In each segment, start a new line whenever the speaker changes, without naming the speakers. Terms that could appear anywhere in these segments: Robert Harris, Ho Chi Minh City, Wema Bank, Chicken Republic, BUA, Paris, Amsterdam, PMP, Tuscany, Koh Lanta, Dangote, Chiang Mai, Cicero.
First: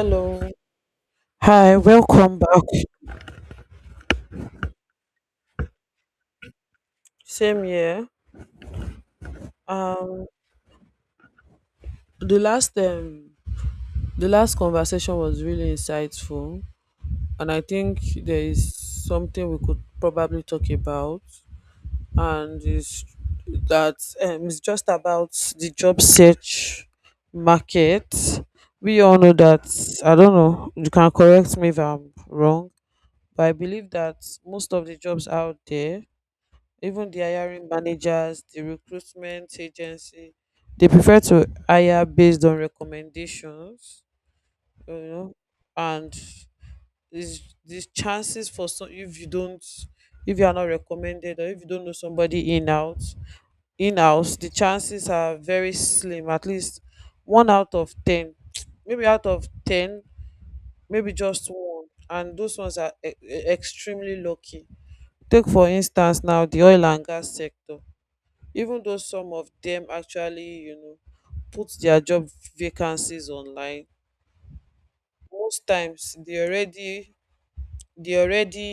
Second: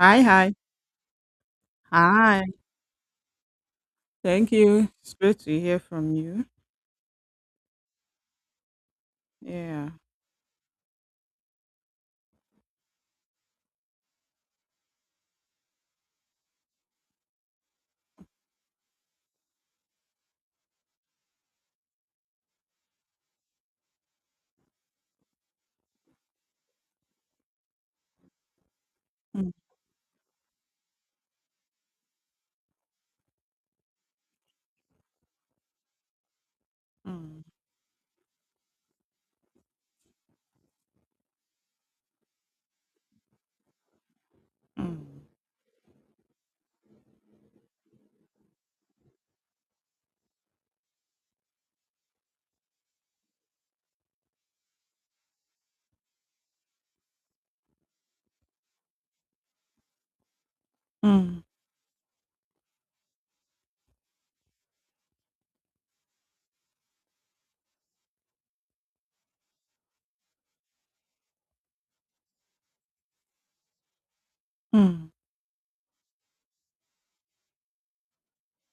Hi, hi,
hi, welcome
hi.
back.
Thank you. It's great to hear from you.
Same here.
Yeah.
Um, the last um, the last conversation was really insightful, and I think there is something we could probably talk about, and it's that it's just about the job search market. We all know
Mm,
that. I don't know. You can correct me if I'm wrong, but I believe that most of the jobs out there, even the
mm,
hiring managers, the recruitment agency, they prefer to hire based on recommendations, you
mm,
know and these chances for some, if you don't, if you are not recommended or if you don't know somebody in out, in house, the chances are very slim. At least one out of ten, maybe out of ten maybe
mm,
just one, and those ones are extremely lucky. Take for instance now the oil and gas sector. Even though some of dem actually put dia job vacancies online,
mm,
most times dey already, dey already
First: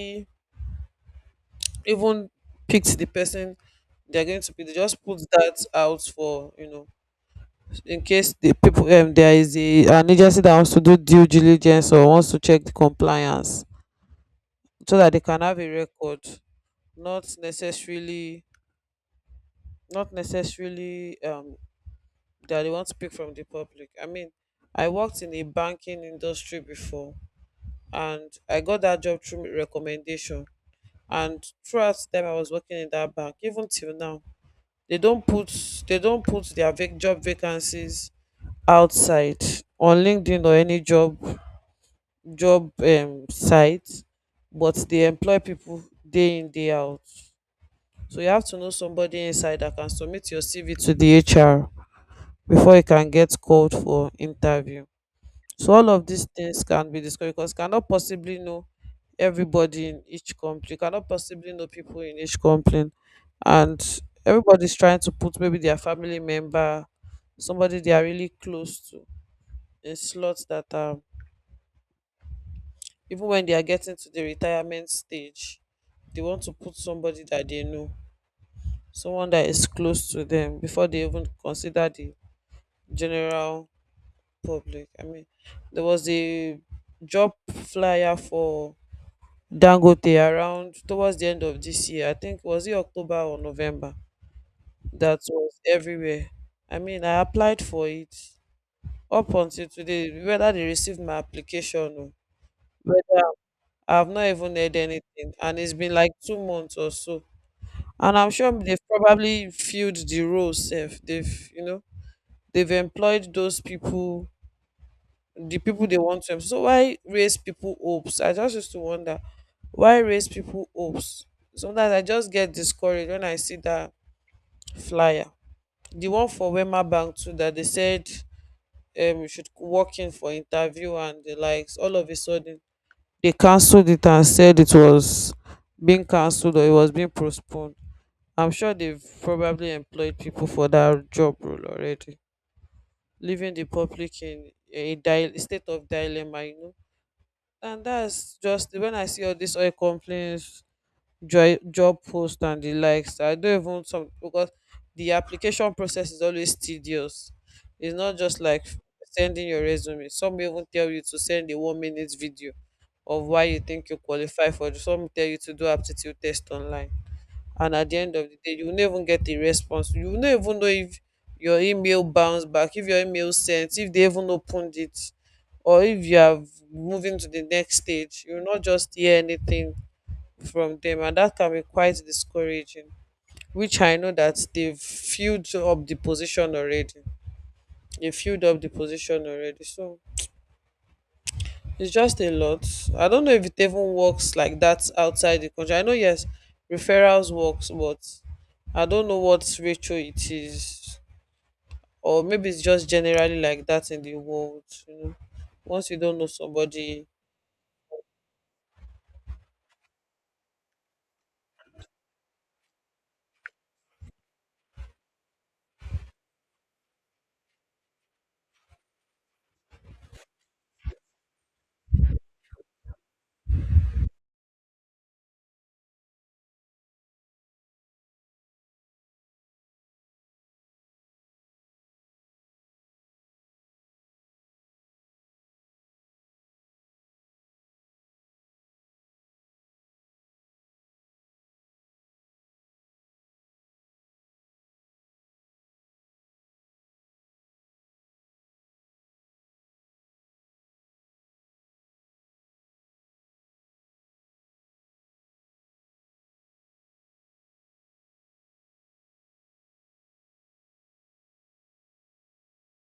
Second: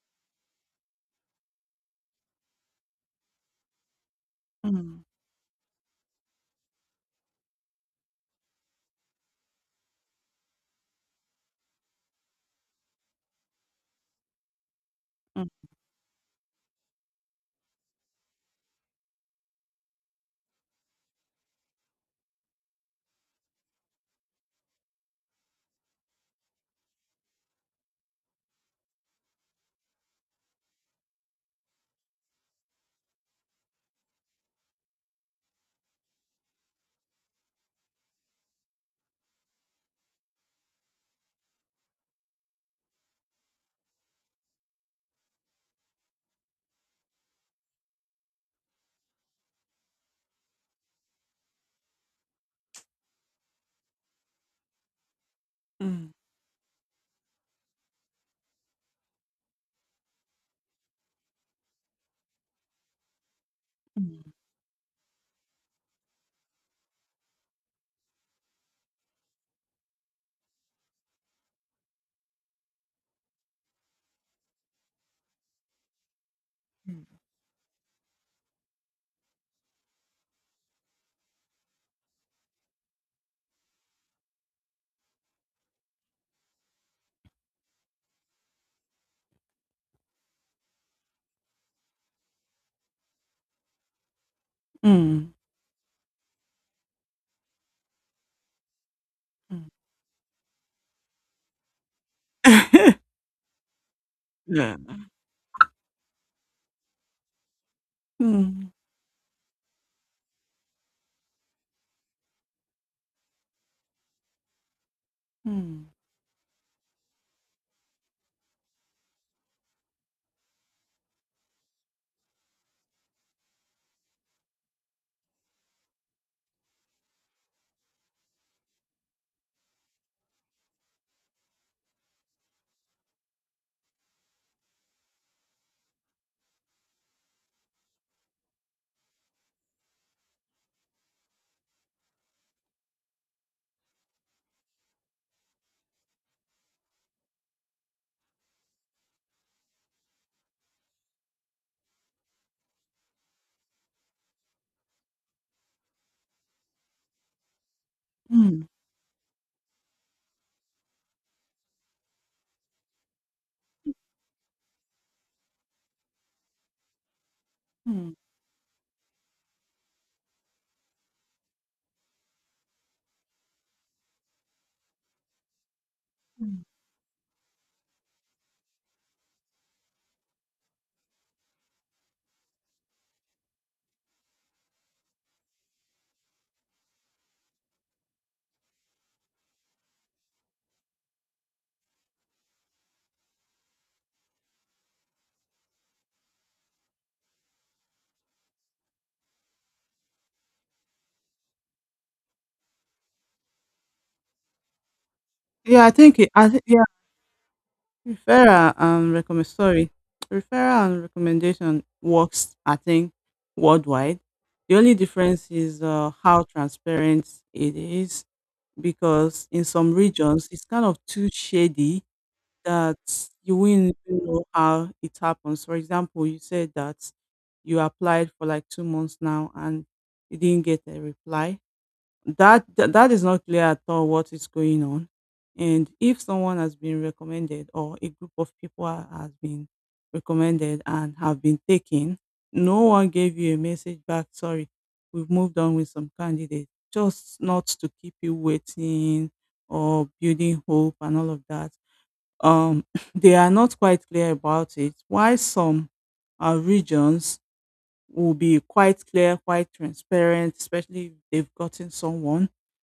even picked the person they're going to pick. They just
mm,
put that out for, in case the people, there is a an agency that wants to do due diligence or wants to check the compliance so that they can
mm,
have a record, not necessarily, not necessarily um that they want to pick from the public. I mean, I worked in the banking industry before and I got that job through recommendation. And throughout them I was working in that bank, even till now, they don't put, they don't put their job vacancies outside on LinkedIn or any job site, but they employ people day in day out. So you have to know somebody inside that can submit your CV to the HR before you can get called for interview. So all of
mm,
these things can be discussed because you cannot possibly know everybody in each company. You cannot possibly know people in each company. And
mm,
everybody's trying to put maybe their family member, somebody they are really close to, in slots that, even when they are getting to the retirement stage, they want to put somebody that they know, someone that is close to them before they even consider the general public. I mean, there was a job flyer for Dangote around towards the end of this year. I think was it October or November that
mm,
was everywhere. I mean, I applied for it up until
mm.
today. Whether they received my application or whether, I've not even
Yeah.
heard anything, and it's been like 2 months or so. And I'm sure
Mm,
they've probably filled the role safe. They've they've employed those people, the people
mm,
they want to. So why raise people hopes? I just used to wonder why raise people hopes. Sometimes I just get discouraged when I see that flyer, the one for Wema Bank too that they said you should walk in for interview and the likes. All of a sudden they cancelled it and said it was being cancelled or it was being postponed. I'm sure they've probably employed people for that job role already, leaving the public in a state of dilemma. And that's just when I see all these oil complaints, joy, job posts, and the likes. I don't even some because the application process is always tedious. It's not just
mm,
like sending your resume. Some even tell you to send a 1 minute video of why you think you qualify for. Some tell you to do aptitude test online, and at the
mm,
end of the day you will not even get a response, you will not even know if your email bounced back, if your email sent, if they even opened it, or if you are
mm.
moving to the next stage. You will not just hear anything from them, and that can be quite discouraging, which I know that they've filled up the position already. They filled up the position already. So it's just a lot. I don't know if it even works like that outside the country. I know, yes, referrals works, but I don't know what ratio it is, or maybe it's just generally like that in the world. You know,
Yeah,
once
I
you don't
think
know
it, I think yeah,
somebody,
referral and recommend sorry, referral and recommendation works. I think worldwide. The only difference is how transparent it is, because in some regions it's kind of too shady that you wouldn't even know how it happens. For example, you said that you applied for like 2 months now and you didn't get a reply, that is not clear at all what is going on. And if someone has been recommended or a group of people has been recommended and have been taken, no one gave you a message back, sorry, we've moved on with some candidates, just not to keep you waiting or building hope and all of that. um they are not quite clear about it. Why some regions will be quite clear, quite transparent, especially if they've gotten someone.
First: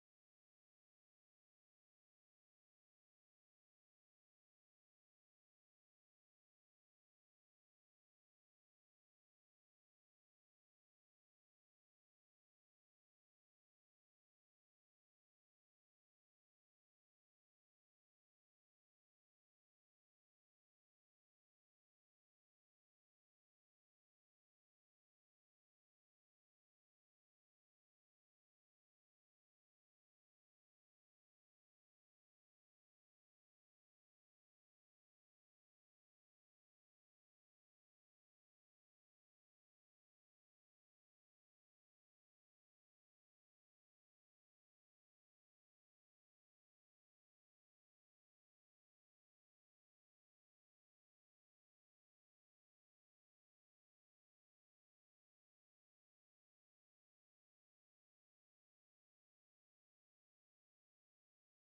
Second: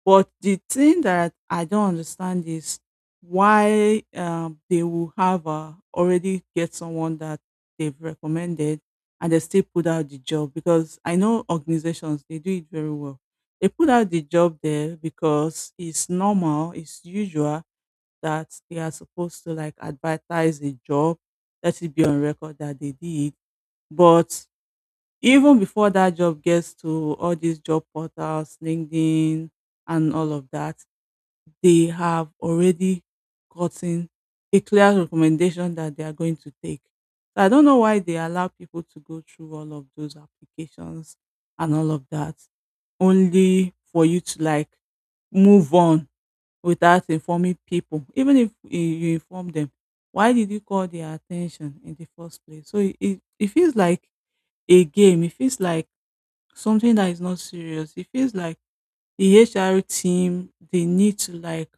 But the thing that I don't understand is why they will have already get someone that they've recommended, and they still put out the job, because I know organizations, they do it very well. They put out the job there because it's normal, it's usual that they are supposed to like advertise the job, let it be on record that they did. But even before that job gets to all these job portals, LinkedIn, and all of that, they have already gotten a clear recommendation that they are going to take. So I don't know why they allow people to go through all of those applications and all of that, only for you to like move on without informing people. Even if eh, you inform them, why did you call their attention in the first place? So it feels like a game. It feels like something that is not serious. It feels like the HR team, they need to like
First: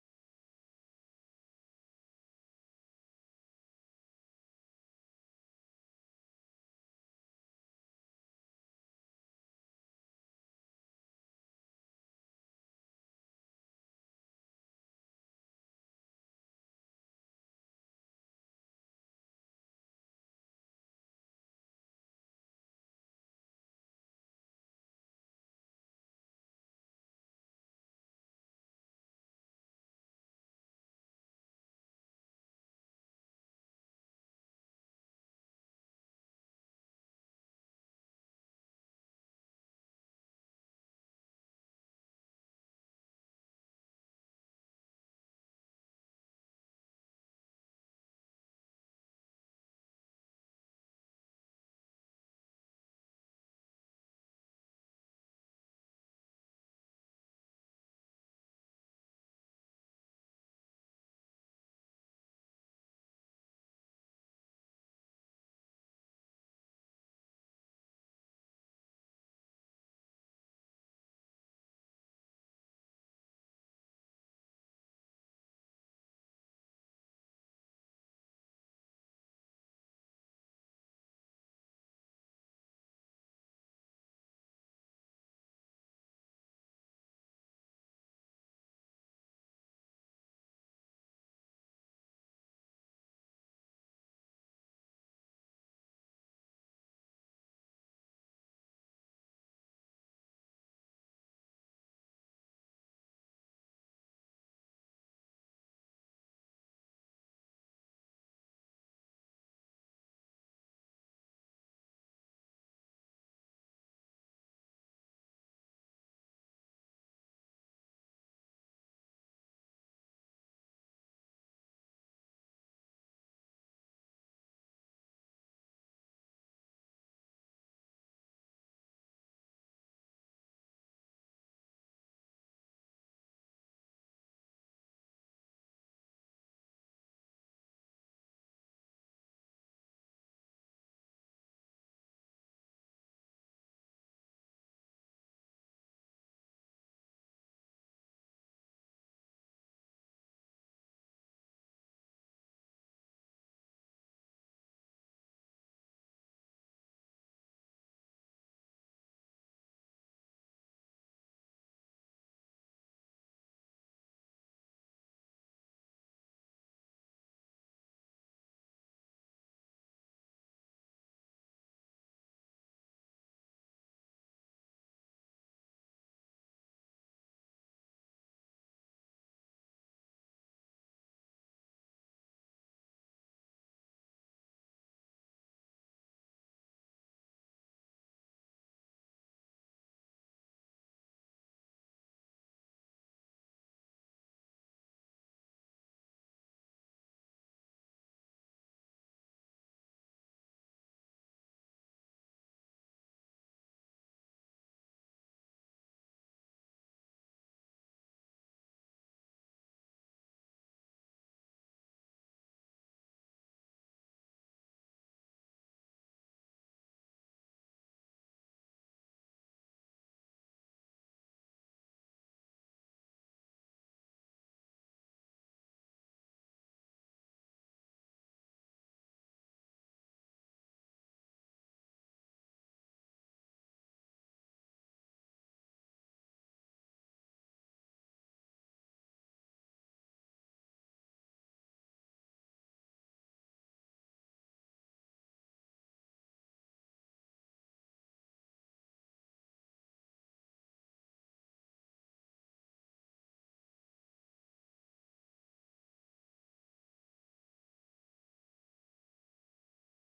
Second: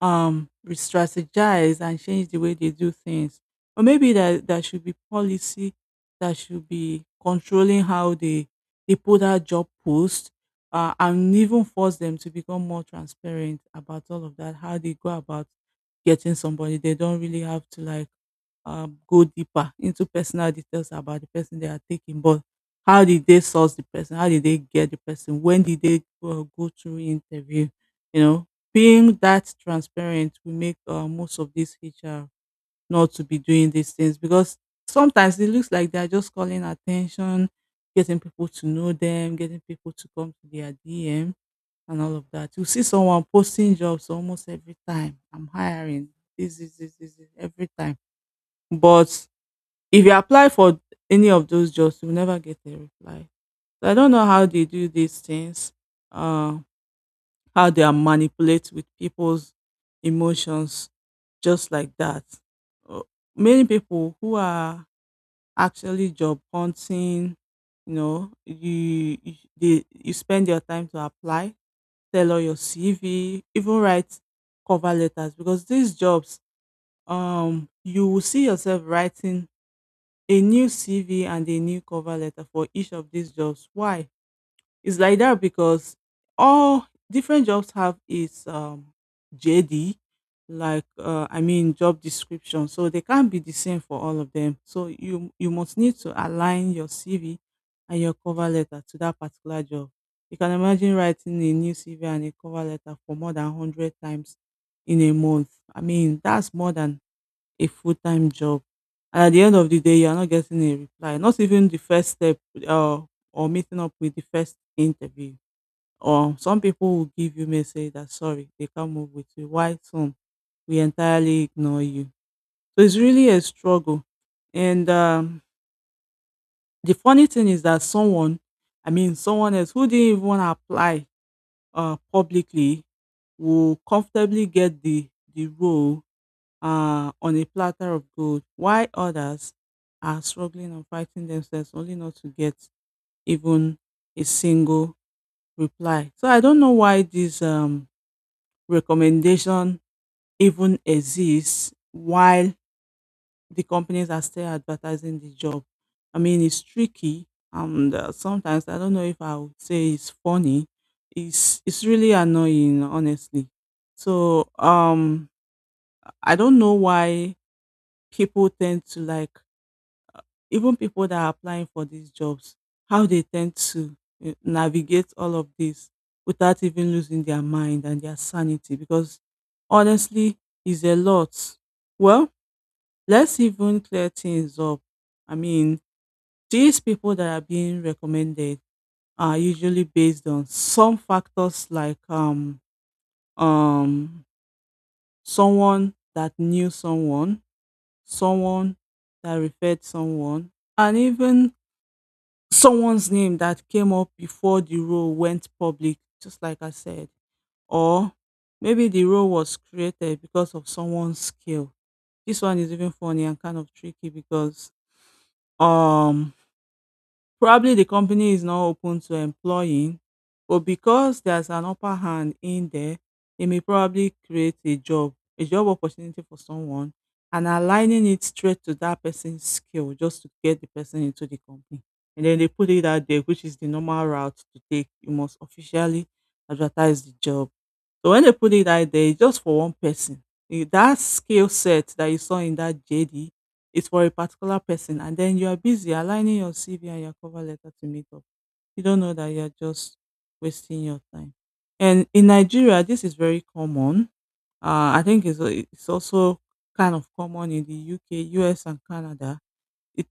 re-strategize and change the way they do things, or maybe that there should be policy that should be controlling how they put out job posts, and even force them to become more transparent about all of that, how they go about getting somebody. They don't really have to like go deeper into personal details about the person they are taking, but how did they source the person, how did they get the person, when did they go through interview, you know, being that transparent will make most of these HR not to be doing these things, because sometimes it looks like they're just calling attention, getting people to know them, getting people to come to their DM and all of that. You see someone posting jobs almost every time. I'm hiring this, this, this, this, this every time. But if you apply for any of those jobs, you'll never get a reply. So I don't know how they do these things. Uh, how they are manipulate with people's emotions just like that. Uh, Many people who are actually job hunting, you know, you spend your time to apply, tailor your CV, even write cover letters, because these jobs, you will see yourself writing a new CV and a new cover letter for each of these jobs. Why? It's like that because all different jobs have its JD, like I mean job description. So they can't be the same for all of them. So you must need to align your CV and your cover letter to that particular job. You can imagine writing a new CV and a cover letter for more than 100 times in a month. I mean that's more than a full-time job. And At the end of the day, you are not getting a reply, not even the first step, uh, or meeting up with the first interview. Or some people will give you message that sorry, they can't move with you. Why some we entirely ignore you. So it's really a struggle. And the funny thing is that someone, I mean someone else who didn't even wanna apply publicly will comfortably get the role on a platter of gold, while others are struggling and fighting themselves only not to get even a single reply. So I don't know why this recommendation even exists while the companies are still advertising the job. I mean, it's tricky, and sometimes I don't know if I would say it's funny. It's really annoying, honestly. So I don't know why people tend to like even people that are applying for these jobs, how they tend to navigate all of this without even losing their mind and their sanity. Because honestly, it's a lot. Well, let's even clear things up. I mean, these people that are being recommended are usually based on some factors like um someone that knew someone, someone that referred someone, and even someone's name that came up before the role went public, just like I said. Or maybe the role was created because of someone's skill. This one is even funny and kind of tricky because um probably the company is not open to employing, but because there's an upper hand in there, it may probably create a job opportunity for someone and aligning it straight to that person's skill just to get the person into the company. And then they put it out there, which is the normal route to take. You must officially advertise the job. So when they put it out there, it's just for one person. That skill set that you saw in that JD, it's for a particular person, and then you are busy aligning your CV and your cover letter to meet up. You don't know that you're just wasting your time. And in Nigeria, this is very common. I think it's also kind of common in the UK, US, and Canada.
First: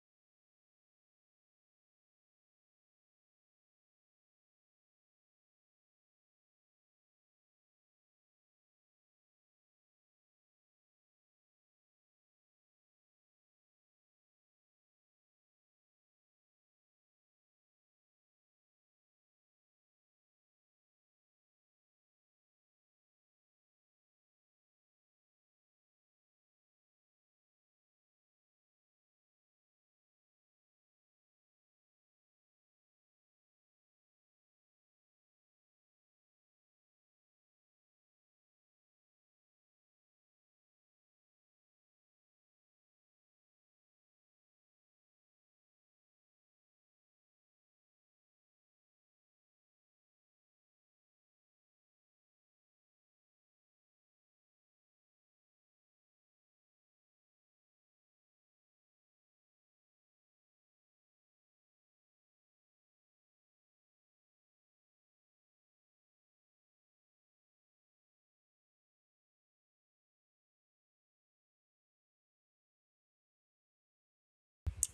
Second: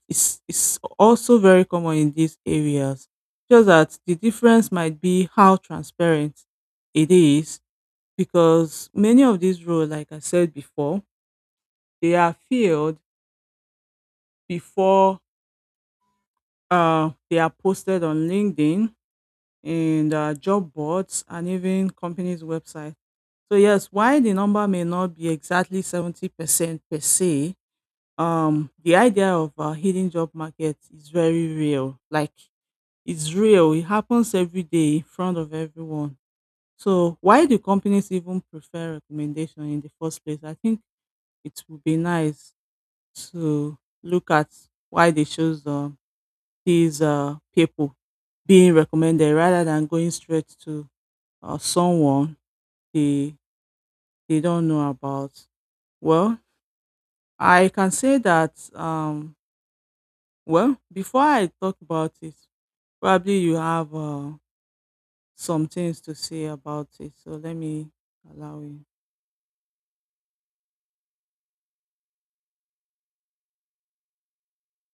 It's also very common in these areas. Just that the difference might be how transparent it is, because many of these roles, like I said before, they are filled before they are posted on LinkedIn, and job boards, and even companies' website. So yes, while the number may not be exactly 70% per se, the idea of hidden job market is very real. Like it's real. It happens every day in front of everyone. So why do companies even prefer recommendation in the first place? I think it would be nice to look at why they chose these people being recommended rather than going straight to someone they they don't know about. Well, I can say that. Well, before I talk about it, probably you have some things to say about it. So let me allow you.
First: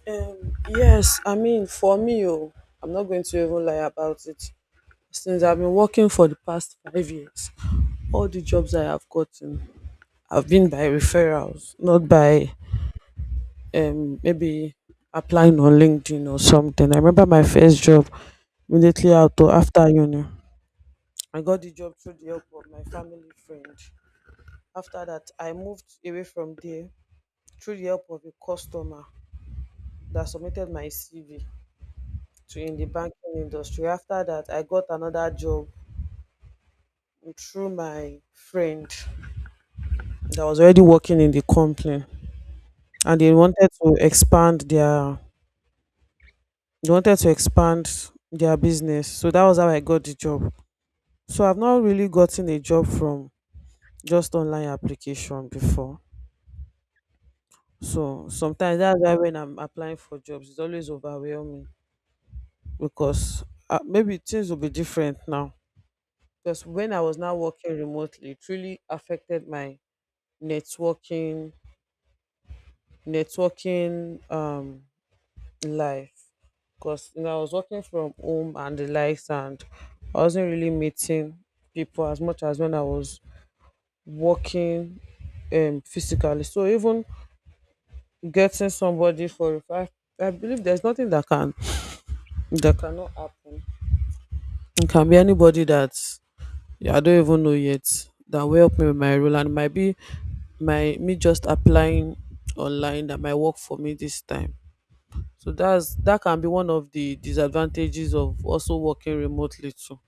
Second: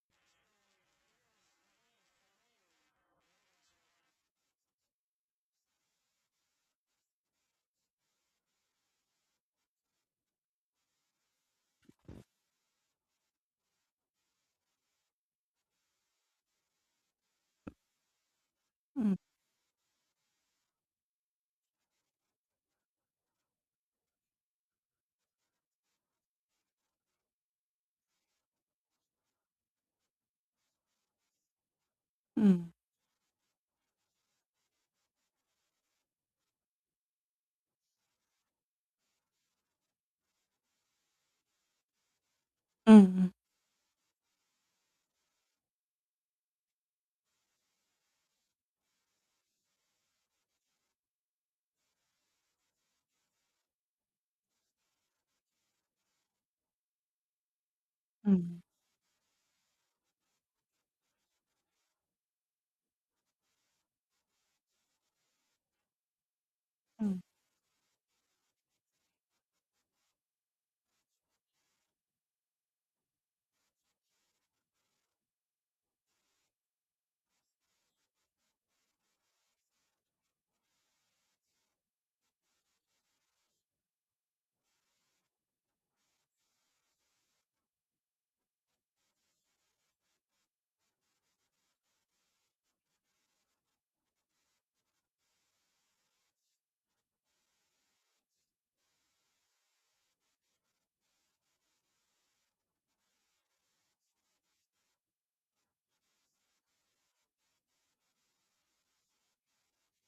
Yes, I mean, for me, oh, I'm not going to even lie about it. Since I've been working for the past 5 years, all the jobs I have gotten have been by referrals, not by, maybe applying on LinkedIn or something. I remember my first job immediately
Mm,
after uni. I got the job through the help of my family friend. After that, I moved away from there through the help of a customer that submitted my CV to
mm,
in the banking industry. After that, I got another job through my friend that was already working in the company, and
mm,
they wanted to expand their, business. So that was how I got the job. So I've not really gotten a job from just online application before. So
mm,
sometimes that's why when I'm applying for jobs, it's always overwhelming because, maybe things will be different now. Because when I was now working remotely, it really affected my networking, networking um life. Because you know, I was working from home and the likes, and I wasn't really meeting people as much as when I was working physically. So even getting somebody for a fact. I believe there's nothing that can, that cannot happen. It can be anybody that, yeah, I don't even know yet, that will help me with my role, and it might be my me just applying online that might work for me this time. So that's, that can be one of the disadvantages of also working remotely too.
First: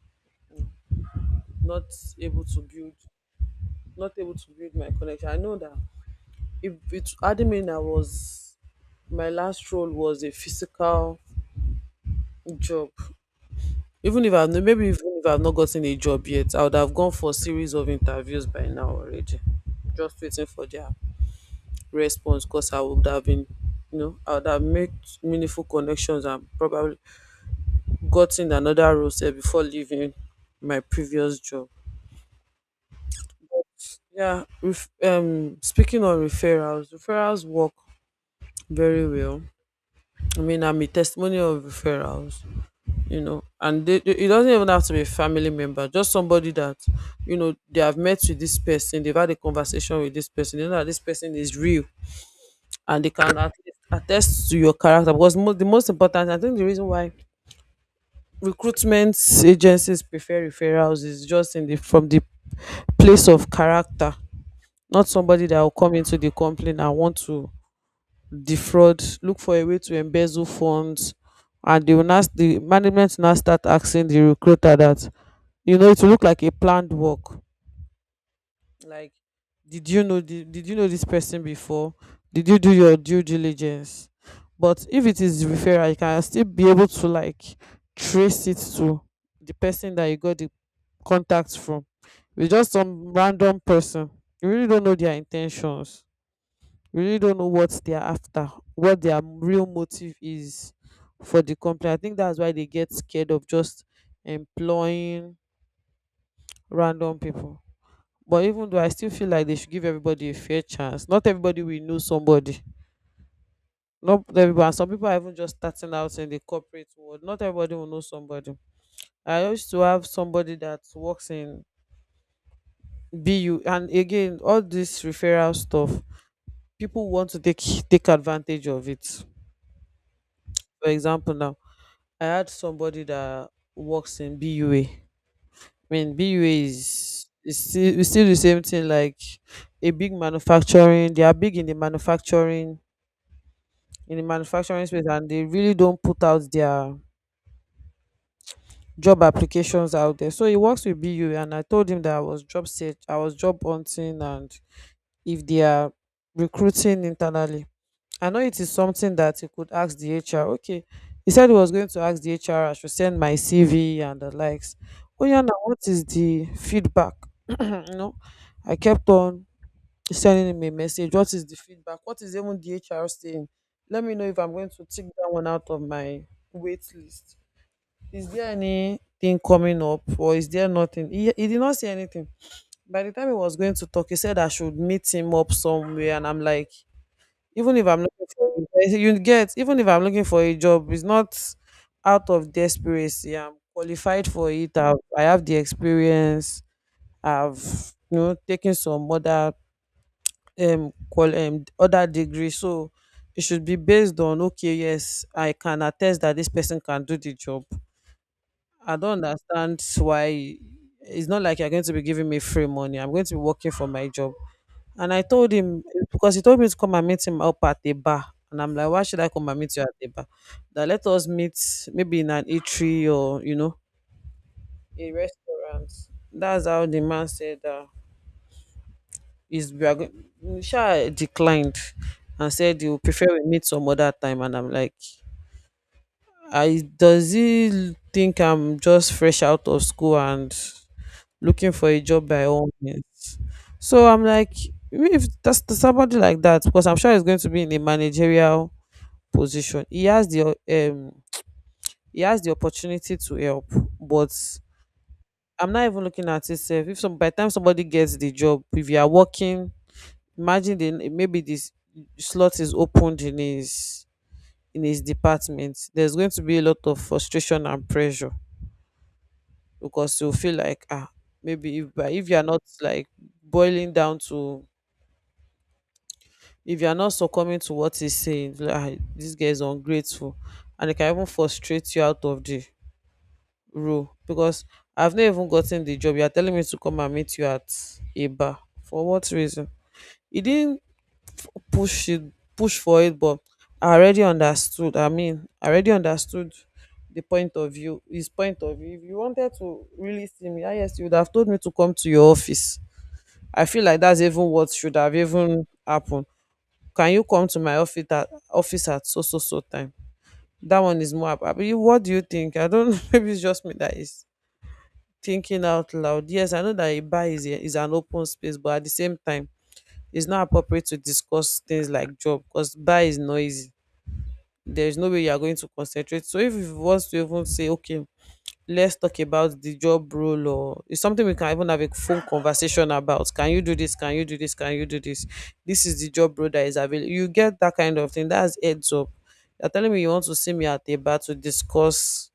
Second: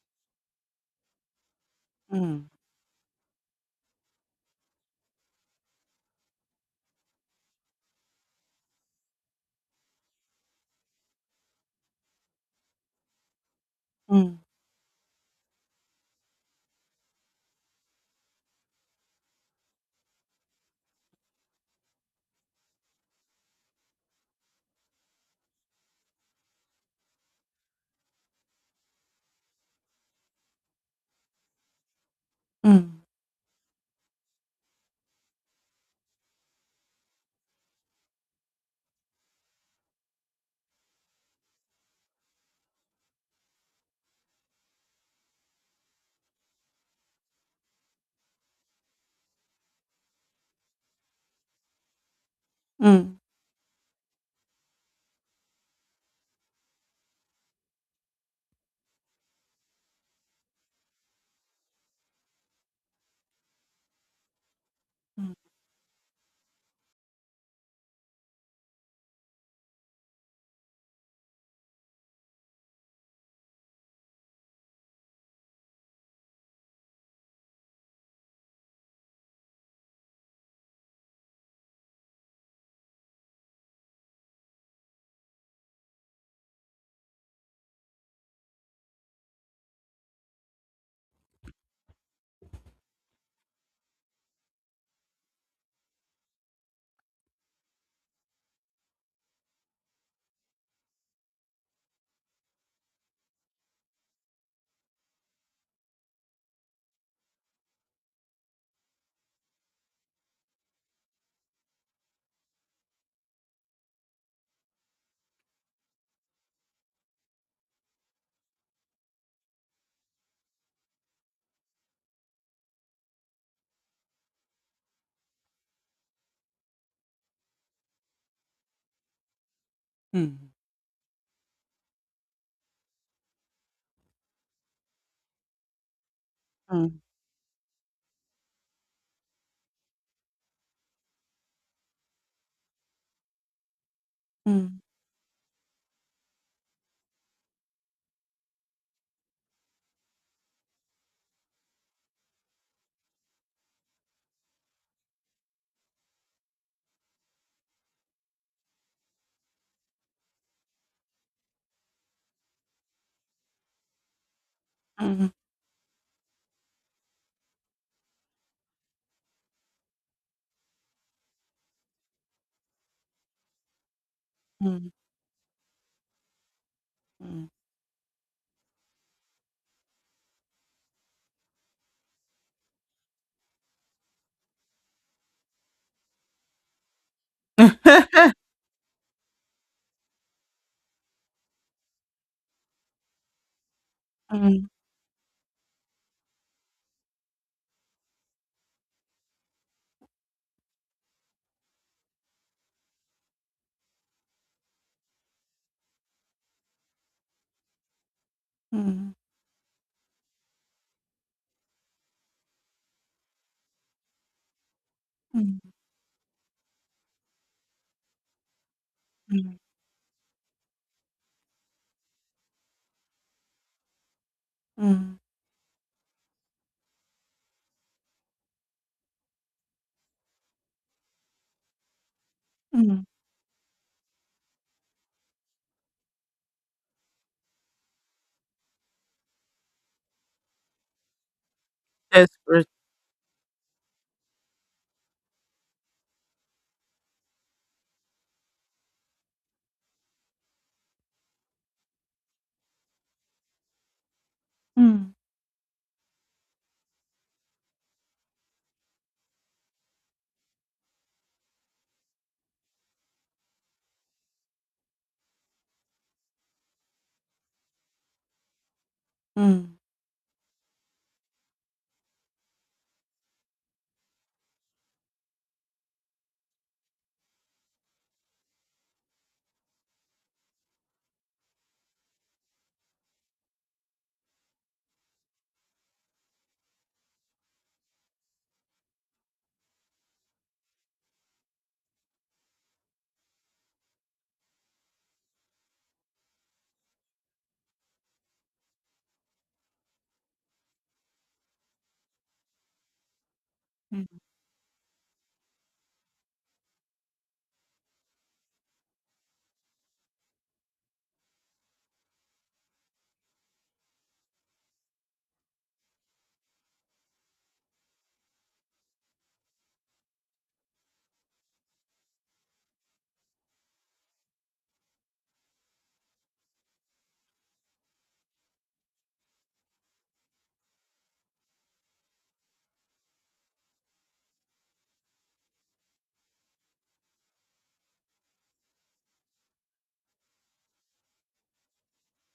Not able
mm,
to build, my connection. I know that if it admin I was, my last role was a physical job, even if
mm,
I've maybe, even if I've not gotten a job yet, I would have gone for a series of interviews by now already. Just waiting for their response, because I would have been, you know, I would have made meaningful connections and probably gotten another role sef before leaving my previous job.
mm,
Yeah, speaking on referrals, referrals work very well. I mean, I'm a testimony of referrals. You know, and it doesn't even have to be a family member, just somebody that you know, they have met with this person, they've had a conversation with this person, they know that this person is real,
mm,
and they
mm,
can attest to your character. Because the most important, I think the reason why recruitment agencies prefer referrals is just in the, from the place of character, not somebody that will come into the company and want to defraud, look for a way to embezzle funds, and they will now, the management will now start asking the recruiter that, you know, it will look like a planned work. Like, did you know this person before, did you do your due diligence? But if it is referral, you can still be able to like trace it to the person that you got the contact from. With just some random person, you really don't know their intentions, you really don't know what they are after, what their real motive is for the company. I think that's why they get scared of just employing random people. But even though, I still feel like they should give everybody a fair chance. Not everybody will know somebody, not everybody, and some people are even just starting out in the corporate world. Not everybody will know somebody. I used to have somebody that works in bu, and again, all this referral stuff, people want to take advantage of it.
mm,
For example, now, I had somebody that works in bua. I mean, bua
mm,
is, is still the same thing, like a big manufacturing, they are big in the manufacturing,
mm,
space, and they really don't put out their job applications out there. So he works with BU, and I told him that I was job search, I was job hunting, and if they are recruiting internally. I know it is something that he could ask the HR. Okay. He said he was going to ask the HR, I should send my CV and the likes. Oh
mm,
yeah, now what is the feedback? You know, I kept on sending him a message. What is the feedback? What is even the HR saying? Let me know if I'm
mm,
going to
mm,
take that one out of my wait list.
mm.
Is there anything coming up or is there nothing? He did not say anything. By the time he was going to talk, he said I should meet him up somewhere. And I'm like, even if I'm looking for a job, you get, even if I'm looking for a job, it's not out of desperation. I'm qualified for
Mm,
it. I have the experience. I've taken some other other degree, so it should be based on, okay, yes, I can attest that this person can do the job. I
mm,
don't understand why. It's not like you're going to be giving me free money. I'm going to be working for my job. And I told
mm,
him, because he told me to come and meet him up at a bar. And I'm like, why should I come
mm,
and meet you at a bar? That, let us meet maybe in an eatery or a
mm.
restaurant. That's how the man said that is, we are going. Sha declined and said you
Mm.
prefer we meet some other time. And I'm like, I does he think I'm just fresh out of school and looking for a job by all
Desperate.
means? So I'm like, if that's to somebody like that, because I'm sure he's going to be in a managerial position. He has the opportunity to help, but
Mm.
I'm not even looking at itself. If some by the time somebody gets the job, if you are working, imagine the, maybe this slot is opened in his department, there's going to be a lot of frustration and pressure,
Mm.
because you'll feel like, ah, maybe if, but if you're not like boiling down to, if you're not succumbing to what he's saying, like, ah, this guy is ungrateful, and it can even frustrate you out of the role, because I've not even gotten the job. You're telling me to come and meet you at a bar, for what reason? He didn't push it push for it, but I mean, I already understood the point of view his point of view. If you wanted to really see me, ah, yes, you would have told me to come to your office. I feel like that's
Mm.
even what should have even happened. Can you come to my office at so so so time? That one is more abi, what do you think? I don't know. Maybe it's just me that is thinking out loud. Yes, I know that a bar is an open space, but at the same time, it's not appropriate to discuss things like job, because bar is noisy. There's no way you are going to concentrate. So if you want to even say, okay, let's talk about the job role, or it's something we can even have a phone conversation about. Can you do this? Can you do this? Can you do this? This is the job role that is available. You get that kind of thing. That's heads up. You're telling me you want to see me at a bar to discuss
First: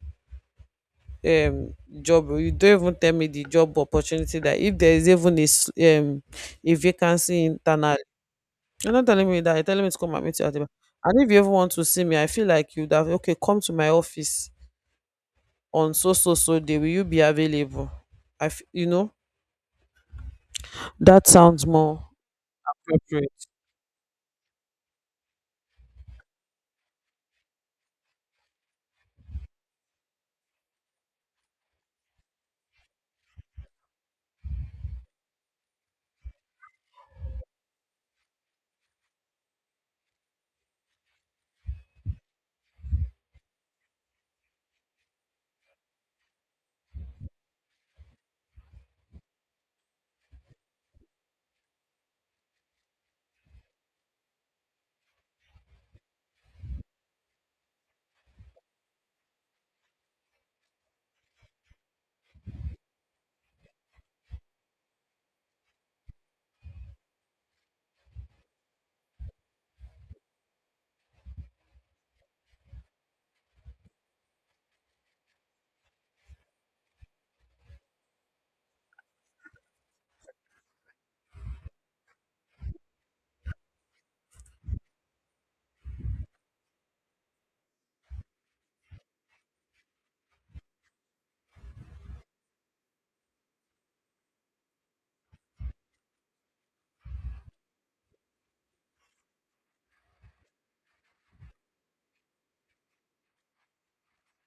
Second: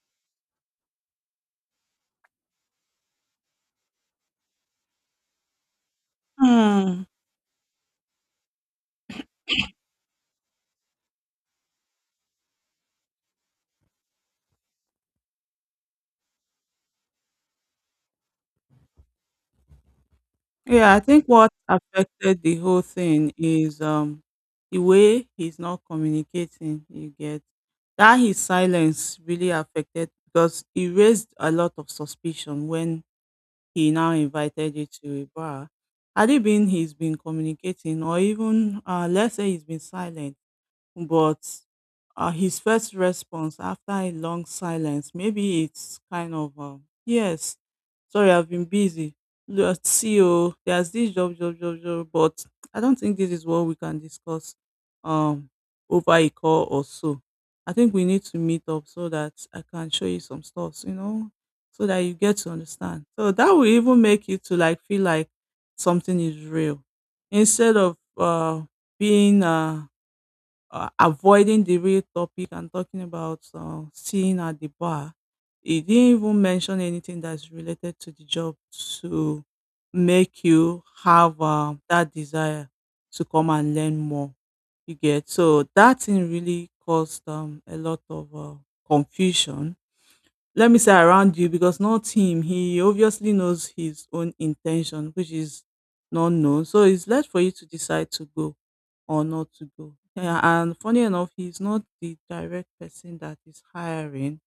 um job role. You don't even tell me the job opportunity that if there is even a
Mm.
vacancy internal. You're not telling me that. You're telling me to come and meet you at the bar. And if you ever want to see me, I feel like you'd have, okay, come to my office on so, so, so day. Will you be available? I, f- you know,
Yeah, I
that
think what
sounds more
affected the whole thing
appropriate.
is the way he's not communicating, you get. That his silence really affected because he raised a lot of suspicion when he now invited you to a bar. Had it been he's been communicating, or even let's say he's been silent. But his first response after a long silence, maybe it's kind of, yes, sorry, I've been busy. Let's see, oh, there's this job, job, job, job, but I don't think this is what we can discuss um, over a call or so. I think we need to meet up so that I can show you some stuff, you know, so that you get to understand. So that will even make you to like feel like something is real, instead of being avoiding the real topic and talking about seeing at the bar. He didn't even mention anything that's related to the job to make you have that desire to come and learn more. You get, so that thing really caused a lot of confusion, let me say, around you, because not him, he obviously knows his own intention which is not known, so it's left for you to decide to go or not to go, yeah. And funny enough, he's not the direct person that is hiring.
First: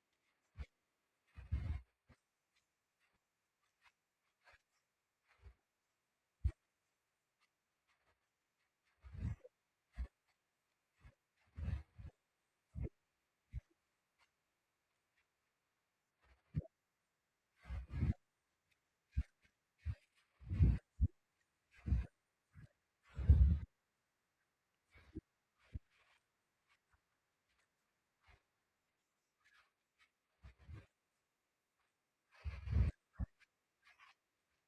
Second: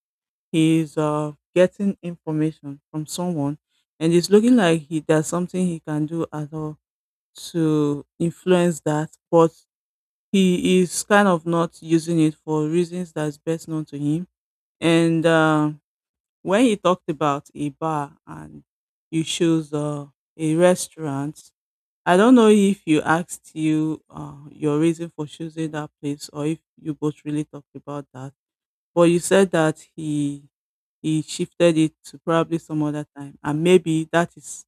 He's getting information from someone, and it's looking like he there's something he can do at all to influence that, but he is kind of not using it for reasons that's best known to him. And when you talked about a bar and you chose a restaurant, I don't know if you asked you your reason for choosing that place, or if you both really talked about that. But you said that he shifted it to probably some other time, and maybe that is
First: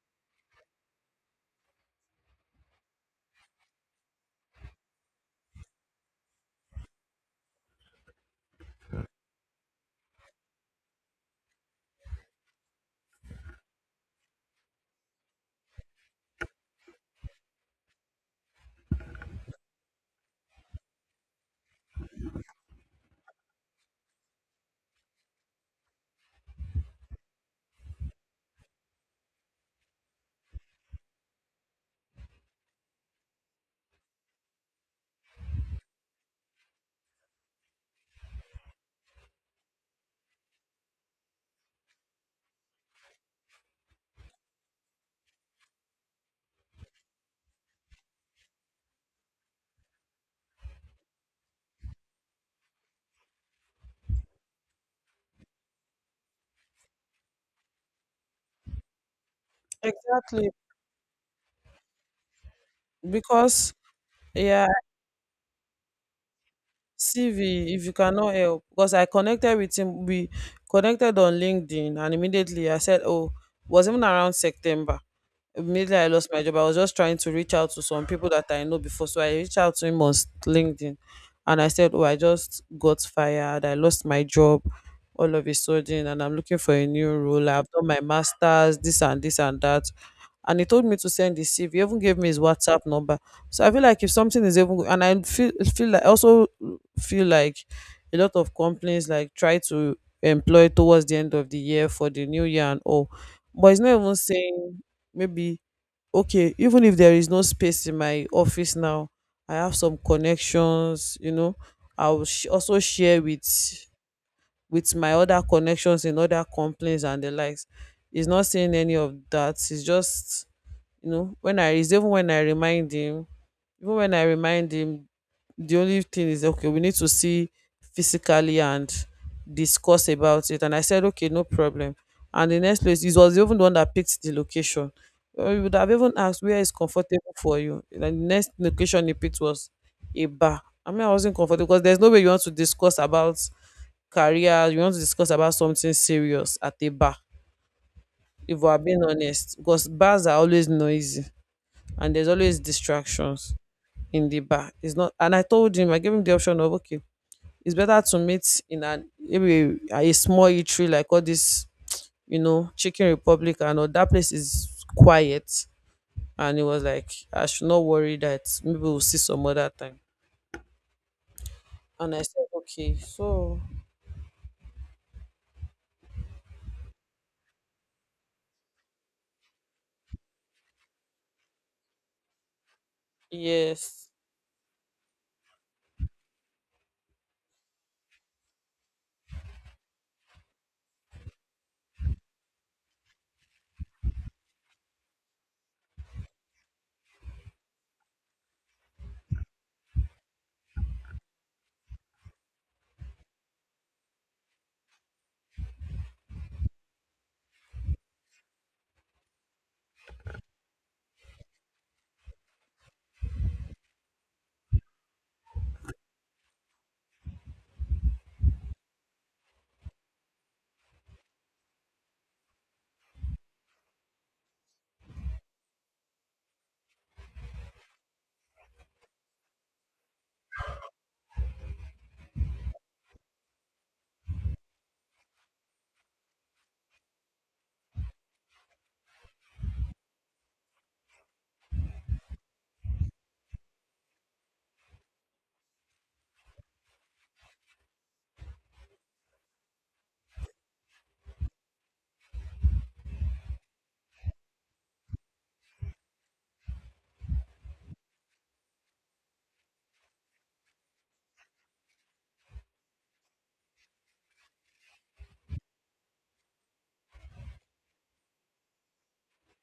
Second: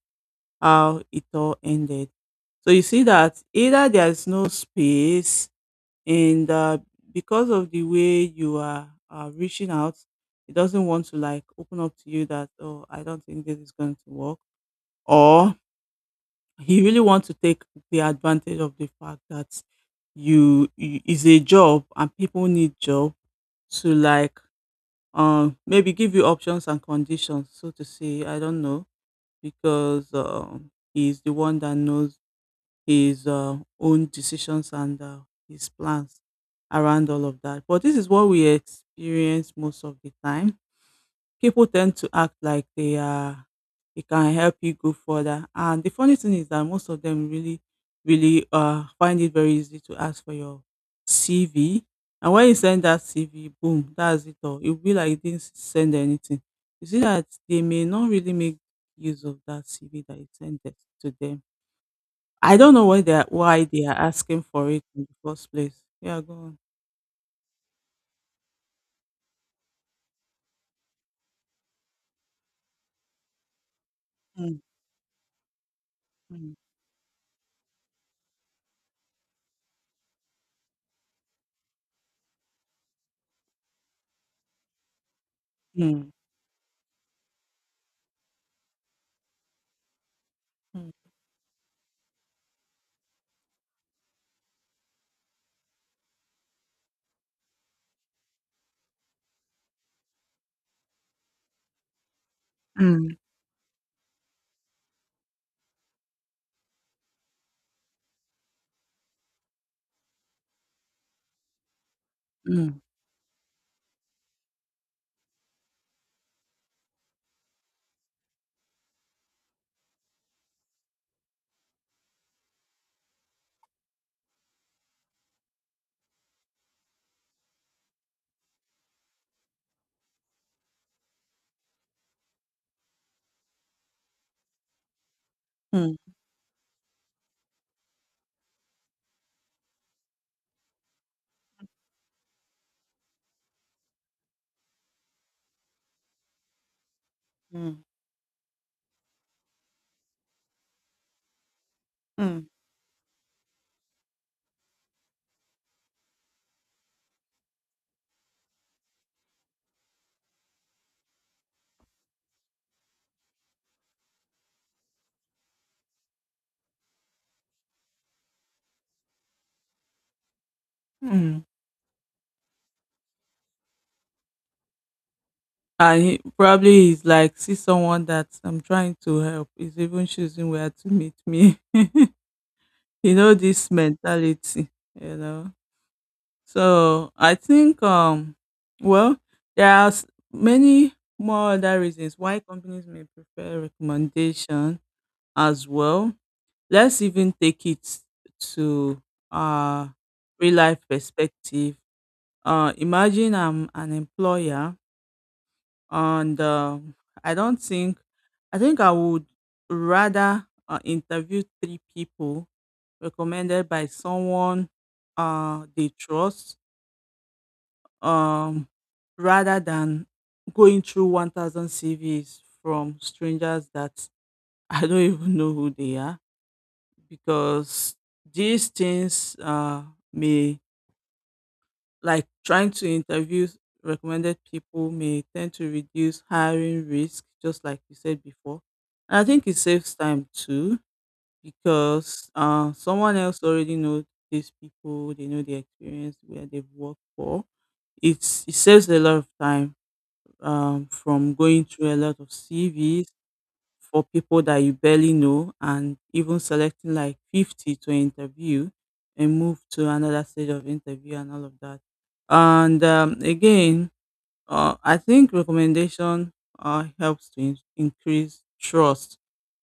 how it all ended. So you see that either there is no space and because of the way you are reaching out, it doesn't want to like open up to you that oh, I don't think this is going to work. Or he really wants to take the advantage of the fact that you is a job and people need job to like, maybe give you options and conditions, so to say. I don't know, because he's the one that knows his own decisions and his plans around all of that. But this is what we experience most of the time. People tend to act like they are, it can help you go further. And the funny thing is that most of them really, really find it very easy to ask for your CV. And when you send that CV, boom, that's it all. It'll be like you didn't send anything. You see that they may not really make use of that CV that you
Exactly.
sent it to them. I don't know why they are why
Because,
they are asking
yeah,
for it in the first place. Yeah, go on.
CV, if you cannot help. Because I connected with him, we connected on LinkedIn, and immediately I said, oh, it was even around
Mm,
September. Immediately I lost my
mm,
job, I was just trying to reach out to some people that I know before. So I reached out to him on LinkedIn and I said, oh, I just got fired. I lost my job all of a sudden
mm,
and I'm looking for a new role. I've done my master's, this and this and that. And he told
mm,
me to send the CV. He even gave me his WhatsApp number. So I feel like if something is even, and I feel like a lot of companies like try to employ towards the end of the year for the new year and all,
mm,
but it's not even saying, maybe, okay, even if there is no space in my office now, I have some connections, I will
mm,
also share with my other connections in other companies and the likes. He's not saying any of that. He's just, when I is even when I remind him, even when I remind him, the only thing is, okay, we need to see physically and discuss about it. And I said, okay, no problem. And the next place, he was even the one that picked the location. He would have
mm,
even asked where is comfortable for you. And the next location he picked was a bar. I mean, I wasn't comfortable because there's no way you want to discuss about career, you want to discuss about something serious at a bar,
mm,
if we're being honest, because bars are always noisy and there's
mm,
always distractions in the bar. It's not, and I told him, I gave him the option of, okay, it's better to meet in an maybe a small eatery like all this, you know, Chicken Republic, and all that place is quiet. And he was like, I should not worry that maybe we'll see some other time.
mm.
And I said, okay, so
And he probably is like, see, someone that I'm trying to help is even choosing where to meet me. You know, this
yes,
mentality, you know. So I think, well, there are s- many more other reasons why companies may prefer recommendation as well. Let's even take it to uh real life perspective. Imagine I'm an employer, and I don't think I would rather interview three people recommended by someone they trust, um rather than going through 1000 CVs from strangers that I don't even know who they are, because these things may, like, trying to interview recommended people, may tend to reduce hiring risk, just like you said before. And I think it saves time too, because someone else already knows these people, they know their experience, where they've worked for. It's, it saves a lot of time, from going through a lot of CVs for people that you barely know and even selecting like 50 to interview and move to another stage of interview and all of that. And again, I think recommendation helps to increase trust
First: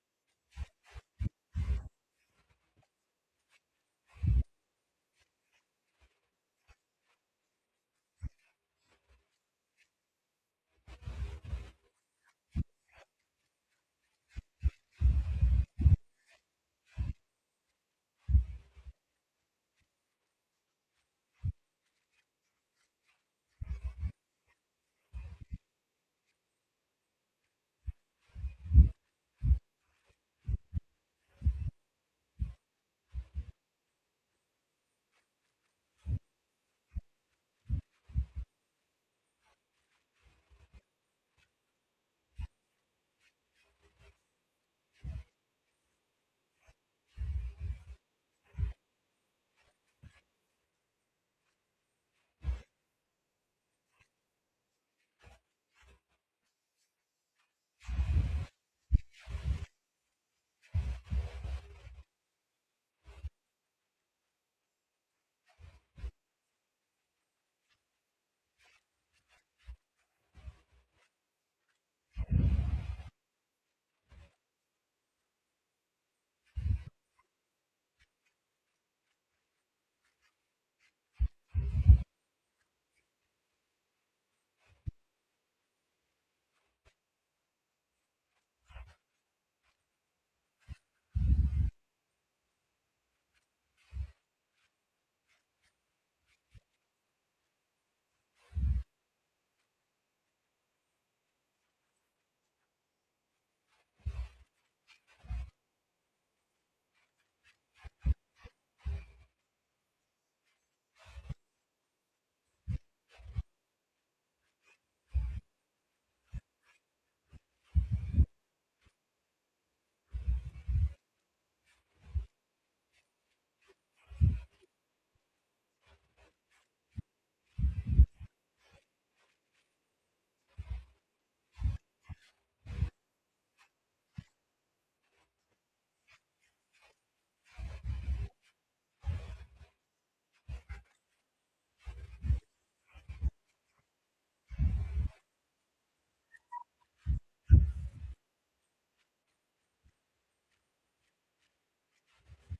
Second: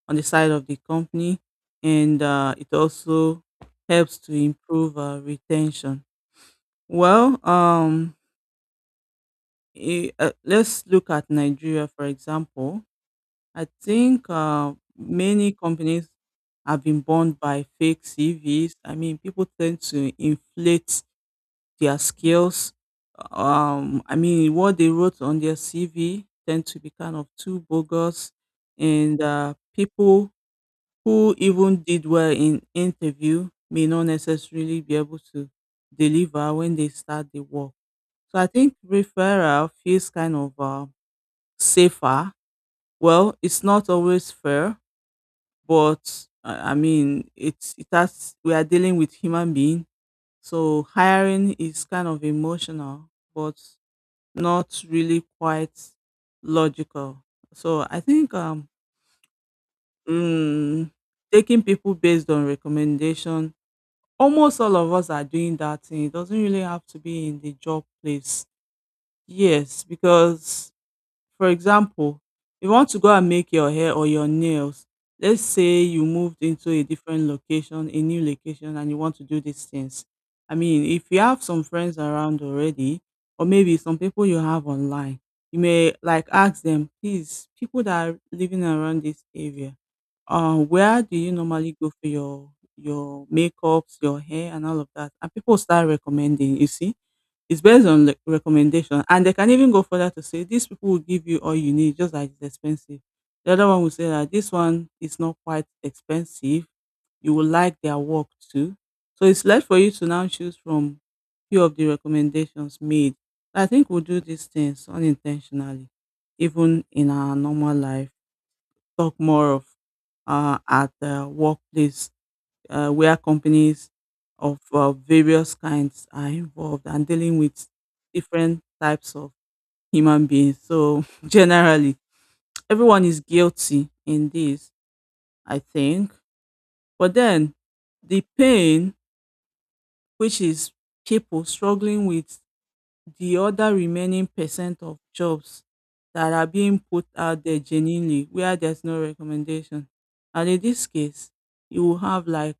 on the side of the company, and it also helps to improve retention. well um, let's look at Nigeria for example. I think many companies have been burned by fake CVs. I mean, people tend to inflate their skills. I mean, what they wrote on their CV tend to be kind of too bogus, and people who even did well in interview may not necessarily be able to deliver when they start the work. So I think referral feels kind of safer. Well, it's not always fair, but I mean, it's it has we are dealing with human being, so hiring is kind of emotional, but not really quite logical. So I think mm, taking people based on recommendation, almost all of us are doing that thing. It doesn't really have to be in the job place. Yes, because, for example, you want to go and make your hair or your nails. Let's say you moved into a different location, a new location, and you want to do these things. I mean, if you have some friends around already, or maybe some people you have online, you may like ask them, please, people that are living around this area, where do you normally go for your makeups, your hair, and all of that? And people start recommending. You see, it's based on the recommendation, and they can even go further to say these people will give you all you need, just that it's expensive. The other one will say that this one is not quite expensive. You will like their work too. So it's left for you to now choose from few of the recommendations made. I think we do these things unintentionally, even in our normal life. Talk more of at the workplace, where companies of various kinds are involved and dealing with different types of human beings. So generally, everyone is guilty in this, I think. But then the pain, which is people struggling with the other remaining percent of jobs that are being put out there genuinely where there's no recommendation. And in this case, you will have like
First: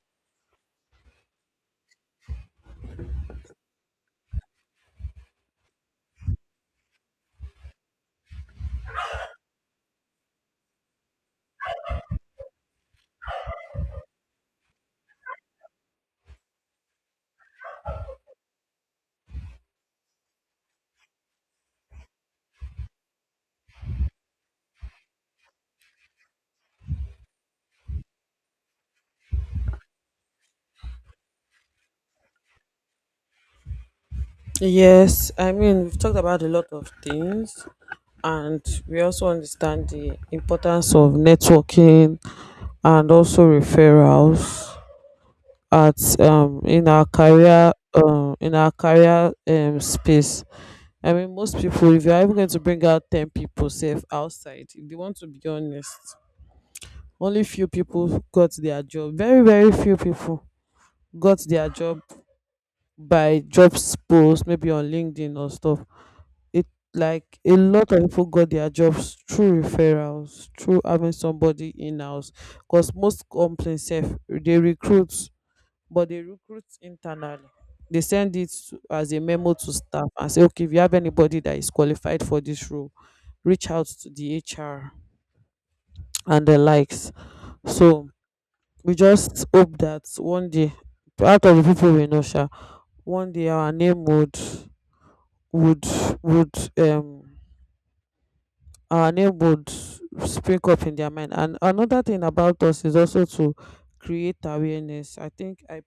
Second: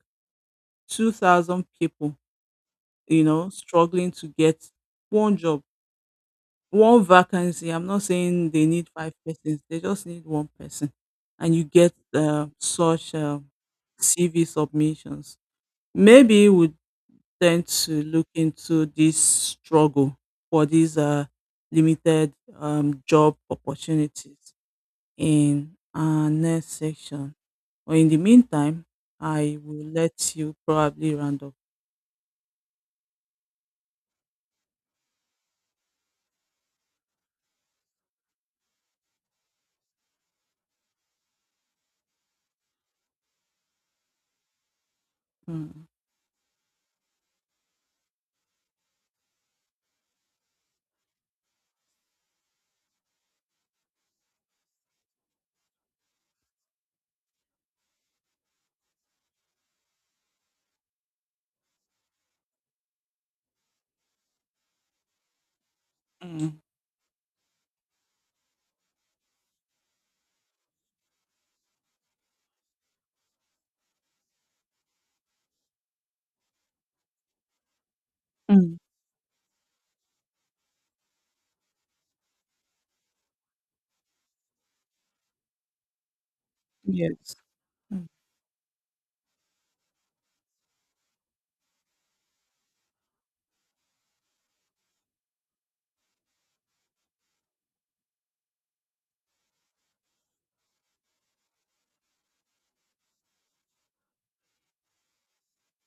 2,000 people, you know, struggling to get one job, one vacancy. I'm not saying they need five persons, they just need one person. And you get such CV submissions. Maybe we tend to look into this struggle for these limited job opportunities in our next section. But in the meantime, I will let you probably round up.
yes. I mean, we've talked about a lot of things and we also understand the importance of networking and also referrals
Mm,
at in our career space. I mean, most people, if you're even going to bring out 10 people safe outside, if they want to be honest, only few people got their job, very, very few people got their job by jobs posts, maybe on LinkedIn or stuff.
mm,
It like a lot of people got their jobs through referrals, through having somebody in house, because most companies sef they recruit, but they recruit internally. They send it
mm.
to, as a memo to staff and say, okay, if you have anybody that is qualified for this role, reach out to the HR and the likes.
Yes.
So we just hope that one day, out of the people we know, sha, one day our name would would um would spring up in their mind. And another thing about us is also to create awareness. I think I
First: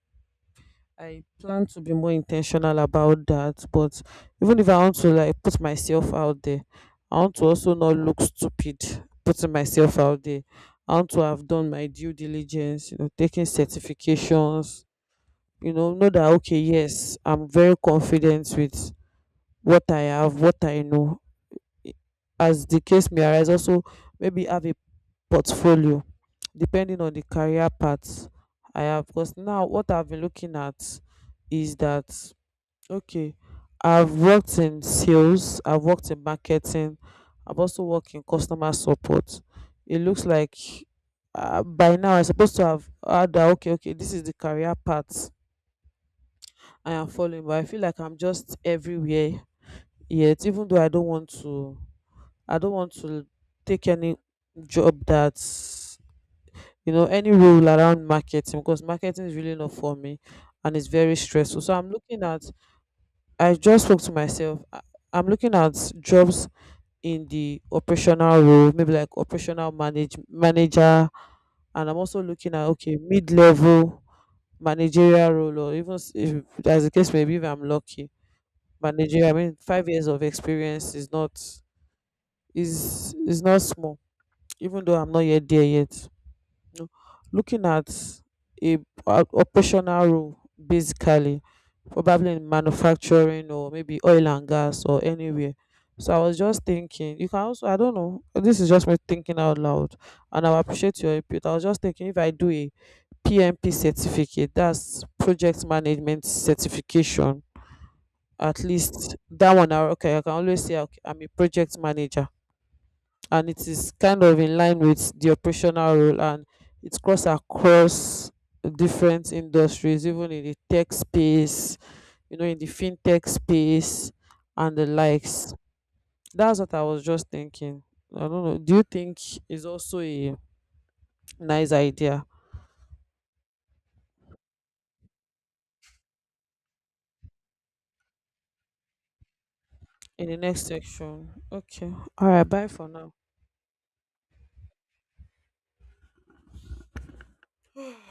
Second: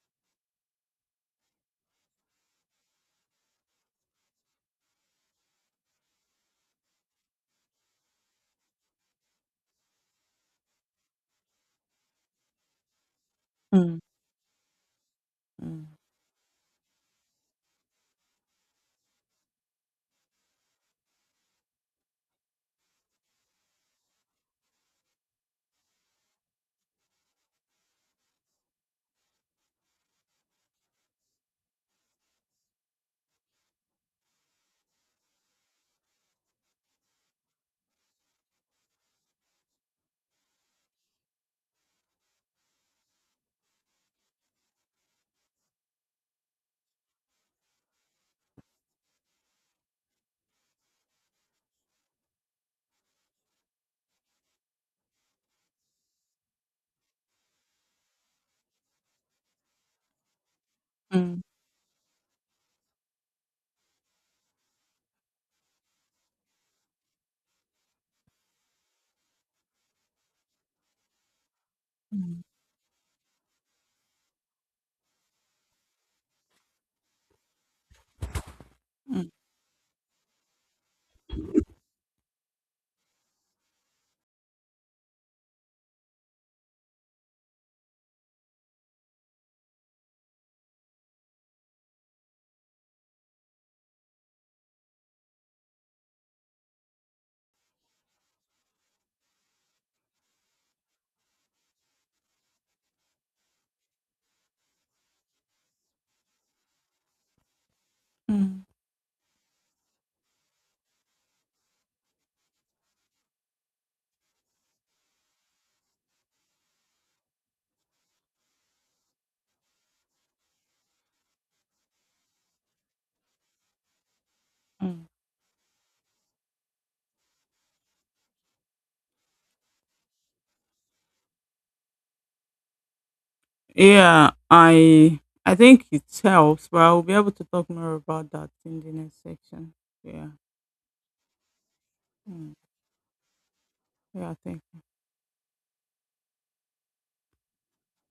I plan to be more intentional about that, but even if I want to like put myself out there, I want to also not look stupid putting myself out there. I want to have done my due diligence, taking
Mm,
certifications,
mm,
know that, okay, yes, I'm very confident with what I have, what I know. I- As the case may arise, also maybe have a portfolio depending on the career path I have. Because now what I've been looking at is that, okay, I've worked in sales, I've worked in marketing, I've also worked in customer support. It looks like, by now I'm supposed to have had that, okay, okay, this is the career path I am following, but I feel like I'm just everywhere yet, even though I don't want to take any job that's, any role around marketing, because marketing is really not for me and it's very
mm,
stressful. So I'm looking at, I just spoke to myself, I'm looking at jobs in the operational role, maybe like operational manager, and I'm also
mm,
looking at, okay, mid level managerial role, or even if, as the case may be, if I'm lucky, managerial.
mm,
I mean, 5 years of experience is not small, even though I'm not yet there yet. You know. Looking at a, a operational role, basically probably in manufacturing or maybe oil and gas or anywhere. So I was just thinking, you can also, I don't know, this is just me thinking out loud and I appreciate your input. I was just thinking, if I do a PMP certificate, that's project management certification, at
mm,
least that one, I, okay, I can always say, okay, I'm a project manager, and it is kind of in line with the operational role, and it's cross across different industries, even in the tech space, in the fintech space and the
mm.
likes. That's what I was just thinking. I don't know. Do you think is also a nice idea?
Yeah, I think it helps, but I'll be able to talk more about that in the next section.
In
Yeah.
the next section? Okay. All right.
Mm.
Bye for now.
Yeah, thank